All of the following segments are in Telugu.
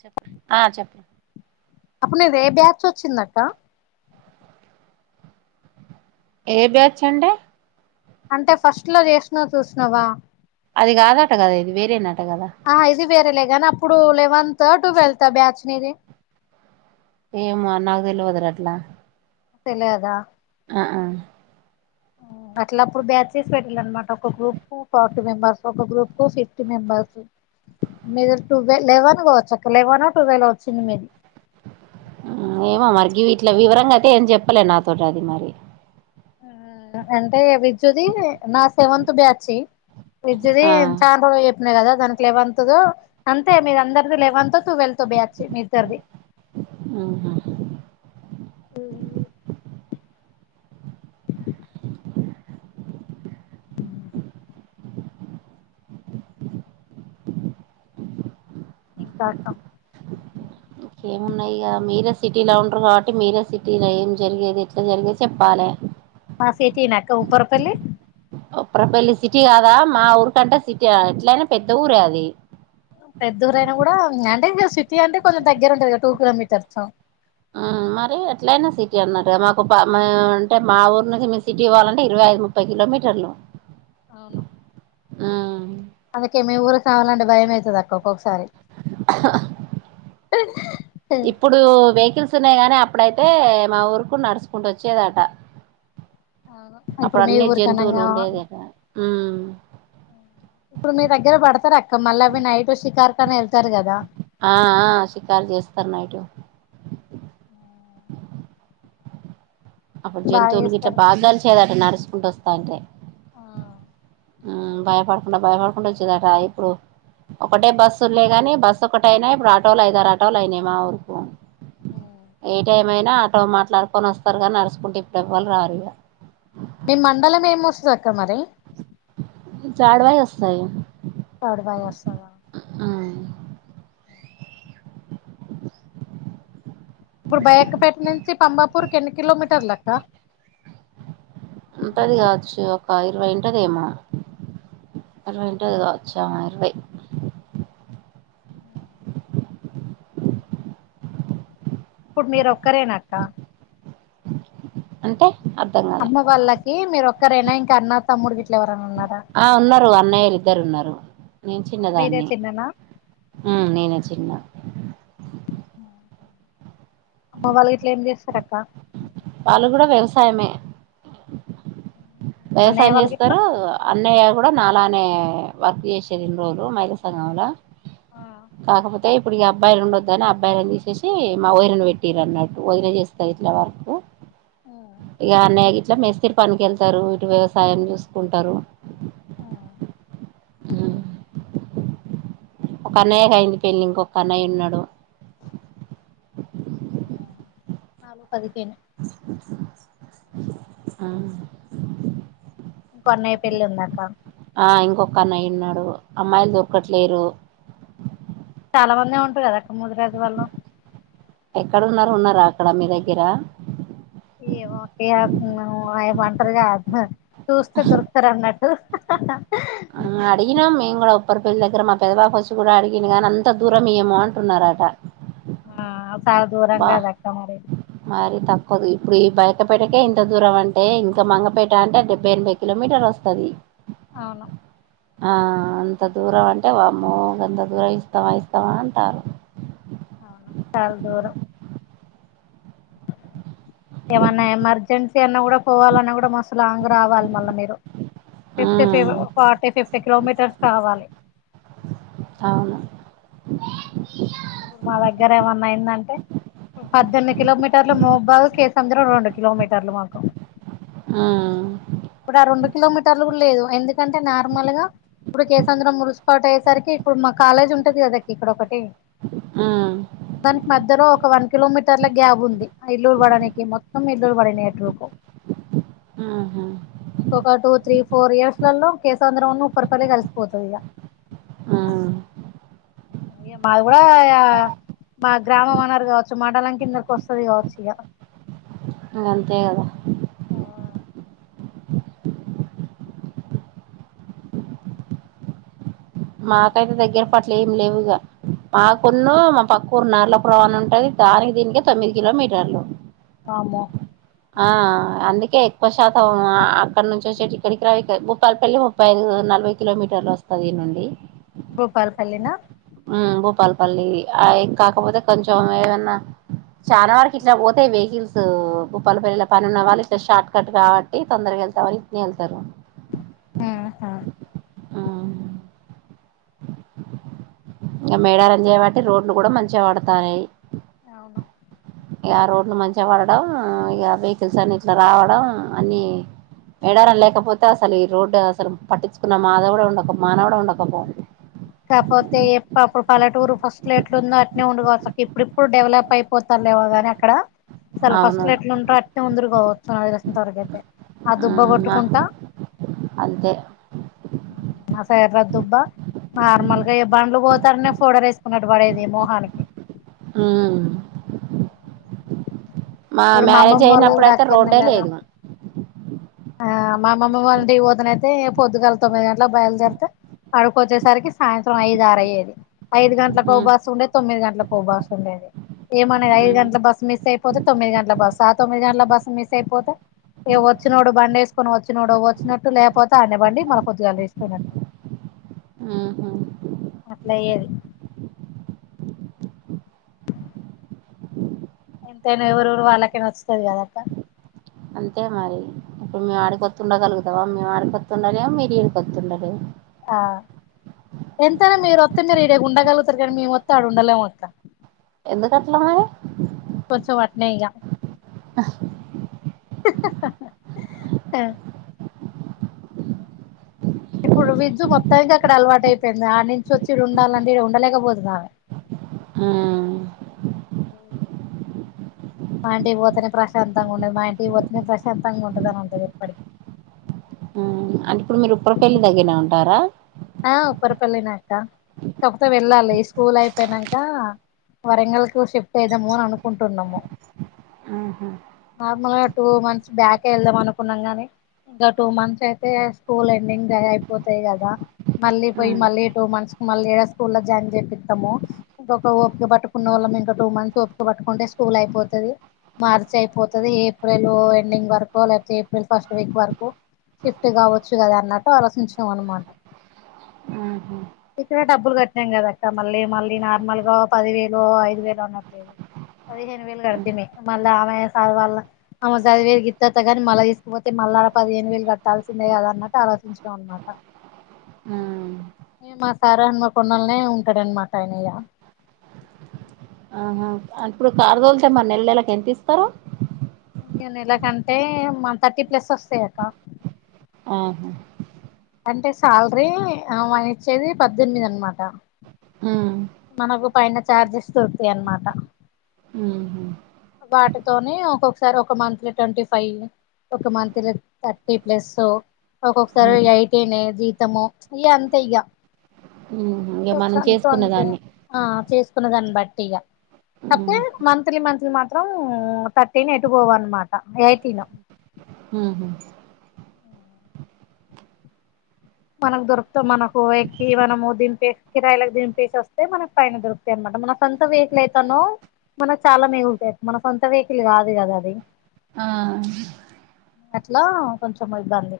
చెప్ప ఆ చెప్పు అప్పుడు నీది ఏ బ్యాచ్ వచ్చిందక్క ఏ బ్యాచ్ అంటే అంటే ఫస్ట్ లో చేసినవ్ చూసినావా అది కాదాట కదా ఇది వేరే నట ఆ ఇది వేరేలే కానీ అప్పుడు లెవెన్త్ ట్వెల్త్ బ్యాచ్ నీది ఏమో నాకు తెలియవదుర అట్లా తెలియదా ఆ ఆ ఆఓ అట్లా అప్పుడు బ్యాచెస్ పెట్టాలే మాకు ఒక గ్రూప్ కు ఫార్టీ మెంబర్స్ ఒక గ్రూప్ కు ఫిఫ్టీ మెంబెర్స్ మీరు టువ లెవెన్ కావచ్చుక్క లెవెన్ టువెల్వ వచ్చింది మీది ఏమో మరి గీవీట్ల వివరంగా అయితే ఏం చెప్పలేదు నాతోటి అది మరి అంటే ది నా సెవెంతత్ బ్యాచ్ది ఆ చా న్నాయి కదా దానికి లేవెంత్గా అంతే మీ అందరిదీ లేవెంత్ ట్వెల్త్ బ్యాచ్ మీ ఇద్దరిది ఆహా ఉహూ ఇంకా కం ఇంకేమున్నాయి ఇక మీరే సిటీలో ఉంటరు కాబట్టి మీరే సిటీలో ఏం జరిగేది ఎట్లా జరిగేది చెప్పాలి బా సిటీనక్క ఉప్పరపల్లి ఉప్పర్ పల్లి సిటీ కాదా మా ఊరు కంటే సిటీ ఎట్లయినా పెద్ద ఊరే అది పెద్దఊరైనా కూడా అంటే సిటీ అంటే కొంచెం దగ్గర ఉంటుంది కదా టూ కిలోమీటర్స్ మరి ఎట్లయినా సిటీ అన్నట్ మాకు అంటే మా ఊరు నుంచి మీ సిటీ పోవలంటే ఇరవై అది ముప్పై కిలోమీటర్లు అవును మ్మ్ అందుకే మీ ఊర రావాలంటే భయము అయితది అక్క ఒక్కొక్కసారి ఇప్పుడు వెహికల్స్ ఉన్నాయి కగాని అప్పుడైతే మా ఊరుకు నడుచుకుంటూ వచ్చేదట అవును ఇప్పుడు అప్పుడు మీ అన్ని ఊరి జంతువులు కనంగా ఉండేది కదా ఉ ఇప్పుడు మీ దగ్గర పడతారు అక్క మళ్ళీ అవి నైట్ షికార్ఖనే వెళ్తారు కదా ఆ ఏ షికారు చేస్తారు నైటు అప్పుడు బాగా జంతువులకి ఇట్లా చేస్తారు భాగాలు చేదట నడుచుకుంటూ వస్తాంటే ఆ భయపడకుండా భయపడకుండా వచ్చేదక ఇప్పుడు ఒకటే బస్ ఉన్డే గాని బస్సు ఒకట అయినా ఇప్పుడు ఆటోలు అయిదారు ఆటోలు అయినాయి మా ఊరుకు హ మైన అటో మాట్లాడుకొని వస్తారు కానీ నడుచకుంటే ఇప్పుడు ఎవవాళ రారు ఇగా మీ మండలం ఏమి వస్తుంది అక్క మరి చడవాయ వస్తాయి చడబాయ వస్తాద ఉమ్ ఇప్పుడు బయకపేట నుంచి పంబాపూర్ కి ఎన్ని కిలోమీటర్లలక్క ఉంటది కావచ్చు ఒక ఇరవై ఉంటదేమో అరవై ఉంటది గాచ ఇరవై ఇప్పుడు మీరు ఒక్కరేనక్క అంటే అర్థం కాలే అమ్మ వాళ్ళకి మీరు ఒక్కరేన ఇంక అన్న తమ్ముడికి గిట్ల ఎవరైన ఉన్నార అన్నయలు ఇద్దరు ఉన్నారు నేను మీరే చిన్నదాన్ని చిన్ననా నేనే చిన్న అమ్మ వాళ్ళ ఇట్ల ఏం చేస్తారక్క వాళ్ళు కూడ వ్యవసాయమే అన్నయ్య వ్యవసాయం వాళ్ళు గిట్లా చేస్తరు అన్నయ్య కూడ నాలానే వర్క్ చేసేది ఇన్ని రోజులు మైద సంఘంలా ఆ కాకపో తే ఇప్పుడు ఈ అబ్బాయిలు ఉండొద్ద అని అబ్బాయిలను తీసేసి మా వయిరిని పెట్టిర అన్నట్టు వదిన చేస్తారు ఇట్ల వర్కు ఆ ఇక అన్నయ్య గిట్ల మేస్త్రీ పనికెళ్తారు ఇటు వ్యవసాయం చూసుకుంటారు ఆ ఆ ఒక అన్నయ్య కయింది పెళ్ళి ఇంకొక అన్నయ్య ఉన్నాడు [unintelligible] ఆ ఇంకో అన్నయ్య పెళ్లి ఉందాక ఆ ఇంకొక అన్నయ్య ఉన్నాడు అమ్మాయిలు దొరకట్లేరు చాలా మంది ఉంటరు కదా అక్క ముదురెడ్డి వాళ్ళు ఎక్కడ ఉన్నారు ఉన్నారా అక్కడ మీ దగ్గర కాదు చూస్తే దొరుకుతారు అన్నట్టు అడిగినాం మేము కూడ ఉప్పరిపళ్లి దగ్గర మా పెద్ద బాబ వచ్చి కూడ అడిగాను గానీ అంత దూరం ఏమో అంటున్నారట చాల దూరం గదక్క మరి కాదు ఇప్పుడు ఈ బయట పేటకే ఇంత దూరం అంటే ఇంకా మంగపేట అంటే డెబ్బై ఎనభై కిలోమీటర్ వస్తది అవును ఆ అంత దూరం అంటే వామ్మో ఇంత దూరం ఇస్తామ ఇస్తామా అంటారు అవును చాలా దూరం ఏమన్నా ఎమర్జెన్సీ అన్నా కూడ పోవాలన్నా కూడ మస్ లాంగ్ రావాలి మళ్ళా మీరు ఉమ్, ఫార్టీ ఫిఫ్టీ కిలోమీటర్స్ రావాలి అవును ఇప్పుడు మా దగ్గర ఏమన్నా అయిందంటే పద్దెనిమిది కిలోమీటర్లు మోబ కేసంద్రం రెండు కిలోమీటర్లు మాకు ఆ ఇప్పుడు ఆ రెండు కిలోమీటర్లు కూడ లేదు ఎందుకంటే నార్మల్ గా ఇప్పుడు కేసాంద్రం మురు పాట్ అయ్యేసరికి ఇప్పుడు మా కాలేజ్ ఉంటది కదా ఇక్కడ ఒకటి ఉమ్, దనికి మధ్యలో ఒక వన్ కిలోమీటర్ల గ్యాబ్ ఉంది ఆ ఇల్లురు పడనికి మొత్తం ఇల్లూరు పడి నేట్వర్కు ఆహా ఇంకొక టూ త్రీ ఫోర్ ఇయర్స్ లలో కేేశంంద్రం ఉప్పరపల్లి కలిసిపోతుంది ఇక ఆ ఏయ మాది కూడా మా గ్రామం అన్నారు కావచ్చు మండలాం కిందకి వస్తది కావచ్చు ఇగ ఇగ అంతే కదా మాకైతే దగ్గర పట్లు ఏమి లేవుగా మా మాకు మా పక్క పరు నార్ల ప్రవాణ ఉంటుది దానికి దీనికి తొమ్మిది కిలోమీటర్లు వామ్మో ఆ అందుకే ఎక్కువ శాతం అక్కడి నుంచి వచ్చే ఇక్కడికి రా భూపాలపల్లి ముప్పై ఐదు నలభై కిలోమీటర్లు వస్తుది ఈ నుండి భూపాలపల్లి న మళ్ళీ ఆ కాకపోతే కొంచెం ఏమన్నా చాలా వరకు ఇట్లా పోతాయి వెహికల్స్ భూపాలపల్లి పని ఉన్న వాళ్ళు ఇట్లా షార్ట్ కట్ కాబట్టి తొందరగా కొంతమంది ఇట్లనే వెళ్తారు ఆహా అ ఇంకా మేడారం చేయబట్టి రోడ్లు కూడా మంచిగా పడతన్నే అవును ఇక రోడ్లు మంచిగా పడడం ఇక వెహికల్స్ అన్ని ఇట్లా రావడం అన్ని వేడారం లేకపోతే అసలు ఈ రోడ్డు అసలు పట్టించుకున్న మా దేవుడు కూడా ఉండకు మానవు కూడా ఉండకు పోవు సమయం కాకపోతే అప్పుడు పల్లెటూరు ఫస్ట్ లో ఎట్లా ఉందో ఎట్లా ఉండిపోతా ఇప్పుడు ఇప్పుడు డెవలప్ అయిపోతుంది లేవో కాని అక్కడ అసలు ఫస్ట్ అవును లో ఎట్లు ఉంటో ముందరు కావచ్చు అదిసినంత వరకు అయితే ఆ దుబ్బ కొట్టుకుంటా ఆదే అసలే ఎరదుబ్బా నార్మల్గా బండ్లు పోతారనే పౌడర్ వేసుకున్నట్టు పడేది మోహానికి ఆ ఇప్పుడు అమ్మమ్మ వాళ్ళ కూడా అయినప్పుడైతే అక్కడే రోడ్డే కదా లేదు ఆ మా అమ్మమ్మ వాళ్ళ ఇంటికి పోతే పొద్దుగాల తొమ్మిది గంటలకు బయలుదేరతే ఆడికి వచ్చేసరికి సాయంత్రం ఐదు ఆరు అయ్యేది ఐదు గంటలకు ఒక ఉమ్, బస్సు ఉండేది తొమ్మిది గంటలకు ఒక బస్సు ఉండేది ఏమ ఐదు ఉమ్, గంటల బస్సు మిస్ అయిపోతే తొమ్మిది గంటల బస్ ఆ తొమ్మిది గంటల బస్సు మిస్ అయిపోతే ఇగ వచ్చిననోడు బండి వేసుకొని వచ్చినోడు వచ్చినట్టు లేకపోతే ఆడ్నే పండి పొద్దుగాల లేచి పోవడం ఆ హు అయ్యేది ఎంతైనా ఎవరు ఊరు వాళ్ళకై నచ్చుతది కదా అంతే మరి ఇప్పుడు మేము ఉండగలుగుతామా వాడికత్తే ఉండలేరు మేము ఏడికి వస్తే ఉండలేము ఈడికొతుండాల ఆ ఎంతనా మీరు ఆతే మీరు ఈడ ఉండగలుగుతారు కానీ మేముస్త ఆడ ఉండలేము అక్క ఎందుకట్లా మరి కొంచెం అట్నేయగా ఆ ఇప్పుడు విజ్యు మొత్తానికి అక్కడ అలవాటు అయిపోయింది ఆడి నుంచి వచ్చి ఈడ ఉండాలండి ఉండలేకపోతుంది ఆమె ఉ మా ఇంటి పోతనే ప్రశాంతంగా ఉండదు మా ఇంటి పోతనే ప్రశాంతంగా ఉంటద అనింటంది ఎప్పటికీ అంటే ఇప్పుడు మీరు ఉప్పురపల్లి దగ్గరనే ఉంటారా ఆ ఉప్పరపల్లి నే అక్క కాకపోతే వెళ్ళాలి స్కూల్ అయిపోనాక వరంగల్ కు షిఫ్ట్ అయితము అని అనుకుంటున్నాము ఉమ్హు, నార్మల్ గా టూ మంత్స్ బ్యాక్ వెళ్దాం అనుకున్నాం గాని ఇంకా టూ మంత్స్ అయితే స్కూల్ ఎండింగ్ అయిపోతాయి కదా మళ్ళీ పోయి ఉమ్, మళ్ళీ టూ మంత్స్ మళ్ళీ ఏ స్కూల్ లో జాయిన్ చేపిస్తాము ఇంకొ ఓపిక పట్టుకున్న వాల్ల ఇంకా టూ మంత్స్ ఓపిక పట్టుకుంటే స్కూల్ అయిపోతుంది మార్చి అయిపోతుది ఏప్రిల్ ఎండింగ్ వరకు లేకపోతే ఏప్రిల్ ఫస్ట్ వీక్ వరకు షిఫ్ట్ కావచ్చు కదా అన్నట్టు ఆలోచించినం అన్నమాట ఉ హు డబ్బులు కట్టినం కదా అక్క మళ్ళీ మళ్ళీ నార్మల్ గా పది వేలు ఐదు వేలు అన్నట్లేదు పదిహేను వేలు ఉమ్, కడితిమి మళ్ళీ ఆమె వాళ్ళ అ చదివేది గిత్తత్త గాని మళ్ళా తీసుకుపోతే మల్ల ఆడ పదిహేను వేలు కట్టాల్సిందే కదా అన్నట్టు ఆలోచించుకోం అన్నమాట ఉమ్. మా సార్ హన్మా కొండల్నే ఉంటాడనమాట ఆయన ఇ ఆహా ఇప్పుడు కారుదోలితే మరి నెల్లేళకి ఎంత ఇస్తారు ఇగ నెల కంటే మన్ థర్టీ ప్లస్ వస్తాయక్క ఆహా అంటే శాలరీ మని ఇచ్చేది పద్దెనిమిది అన్న మాట ఉమ్ మనకు పైన చార్జెస్ దొరుతాయి అన్నమాట ఉహు వాటితోనే ఒకోకసారి ఒక మంత్లీ ట్వంటీ ఫైవ్ ఒక మంత్ లో థర్టీ ప్లస్ ఒక్కొక్కసారి ఏయిటీనే జీతము ఇ అంతే ఇగ ఉహు ఇగ ఒక మనం సంత చేసుకునే ఉంటే దాన్ని ఆ చెసు దాన్ని బట్టి ఇగ కాపోతే ఉమ్ మంత్లీ మంత్లీ మా మాం తర్టీన్ ఎటుపోఅన్నమాట ఎయిటిన్ ఉహు మనకు దొరుకుతాం మనకు ఎక్కి మనము దింపేసి కిరాయయికి దింపేసి వస్తే మనకి పైన దొరుకుతాయి అన్నమా మన సొంత వెహికల్ అయితానో మనకు చాలా మిగులుతాయి మన సొంత వెహకిల్ కాదు కదా అది ఆ అట్లా కొంచెం ఇబ్బంది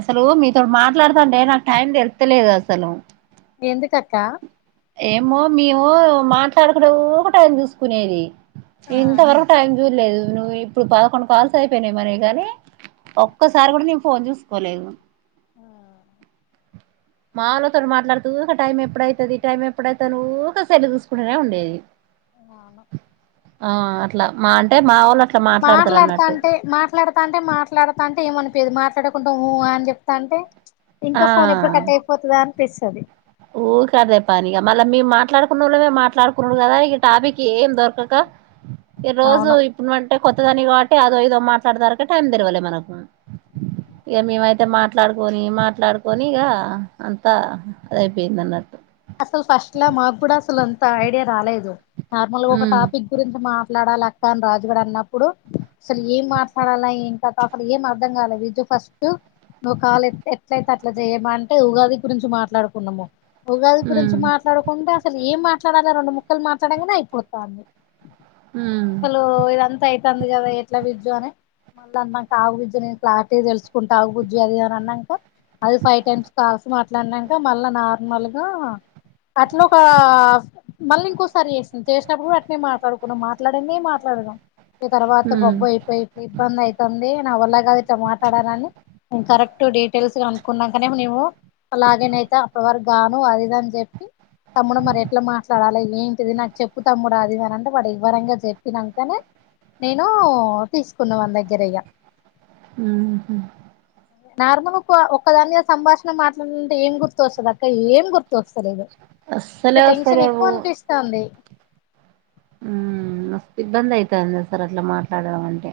అసలు మీతోమాట్లాడుతాఆంటే నాకు టైమ్ తెలుస్తలేదు అసలు ఎందుకక్క ఏమో మేము మాట్లాడకుంట ఊక టైమ్ చూసుకునేది ఆ ఇంతవరకు టైం చూడలేదు నువ్వు ఇప్పుడు పదకొండు కాల్స్ అయిపోయినామని గాని ఒక్కసారి కూడా నేను ఫోన్ చూసుకోలేదు ఆ మాలోతోని మాట్లాడుతూఊక టైం ఎప్పుడైతుంది టైం ఎప్పుడైత ఊక సె ఇప్పుడనే ఉండేది ఆను ఆ అట్లా మా అంటే మా వాళ్ళ మాట్లాడుతాంటే మాట్లాడుతా అంటే మాట్లాడుతా అంటే ఏమనిపేది మాట్లాడు కుంటు ఉ అని చెప్తా అంటే ఆ ఇంకా ఫోన్ ఎప్పుడు కట్ అయిపోతుందా అనిపిస్తుంది ఊ కదే పనిగా మళ్ళీ మేము మాటాడుకున్నళ్ళు మేము మాట్లాడుకున్డు కదా ఇక టాపిక్ ఏం దొరకక ఈ రోజు అవును ఇప్పుడుంటే కొత్త దాని కాబట్టి అదో ఇదో మాట్లాడతక టైం తిరవాలి మనకు ఇగ మేమైతే మాట్లాడుకొని మాట్లాడుకొని ఇగ అంతా అదయిపోయింది అన్నట్టు అసలు ఫస్ట్ లా మాకు కూడా అసలు అంత ఐడియా రాలేదు నార్మల్ గా ఒక ఉమ్ టాపిక్ గురించి మా మాట్లాడాలి అక్క అని రాజు కూడా అన్నప్పుడు అసలు ఏం మాట్లాడాలి ఎం కథ అసలు ఏం అర్థం కాలేదు ఫస్ట్ నువ్వు కాలు ఎట్లయితే అట్లా చేయమా అంటే ఉగాది గురించి మాట్లాడుకున్నాము ఉగా గురించి ఉమ్ మాట్లాడుకుంటే అసలు ఏం మాట్లాడాలలో రెండు ముక్కలు మాట్లాడనే అయిపోతాంది ఉమ్ అసలు ఇదంతా అవుతుంది కదా ఎట్లా విజు అని మళ్ళీ అన్నాక ఆబుజ్జినే క్లారిటీ తెలుసుకుంటా ఆగు బుజ్జి అది ఇది అన్నాంక అది ఫైవ్ టైమ్స్ కాల్సి మాట్లాడినాక మళ్ళా నార్మల్ గా అట్లా ఒక మళ్ళీ ఇంకోసారి చేసింది చేసినప్పుడు అట్నే మాట్లాడుకున్నాం మాట్లాడ తప్పదు గా ఈ తర్వాత బొబ్బు ఉమ్ అయిపోయి ఇబ్బంది ఐతంది నా వల్ల కాదు ఇట్లా మాట్లాడాలని నేను కరెక్ట్ డీటెయిల్స్ గానుకున్నాకానే మేము అలాగేనయితే అప్పటి వరకు గాను అదిఇదని చెప్పి తమ్ముడు మరి ఎట్లా మాట్లాడాలి ఏంటిది నాకు చెప్పు తమ్ముడు అది అని అంటే వాడు ఇవరంగా చెప్పినాకనే నేను తీసుకున్నవాని దగ్గరయ్యా ఉహూ నార్మల్ ఒకక్కదానిద సంభాషణ మాట్లాడాలంటే ఏం గుర్తొస్తుంది అక్క ఏం గుర్తుస్తుంది ఇది ఇంకా అస్సలే టెన్షన్ వస్తలేవు ఎక్కువ అనిపిస్తుాంది హ్మ్మ్ మస్తు ఇబ్బంది అవుతుంది సార్ అట్లా మాట్లాడడం అంటే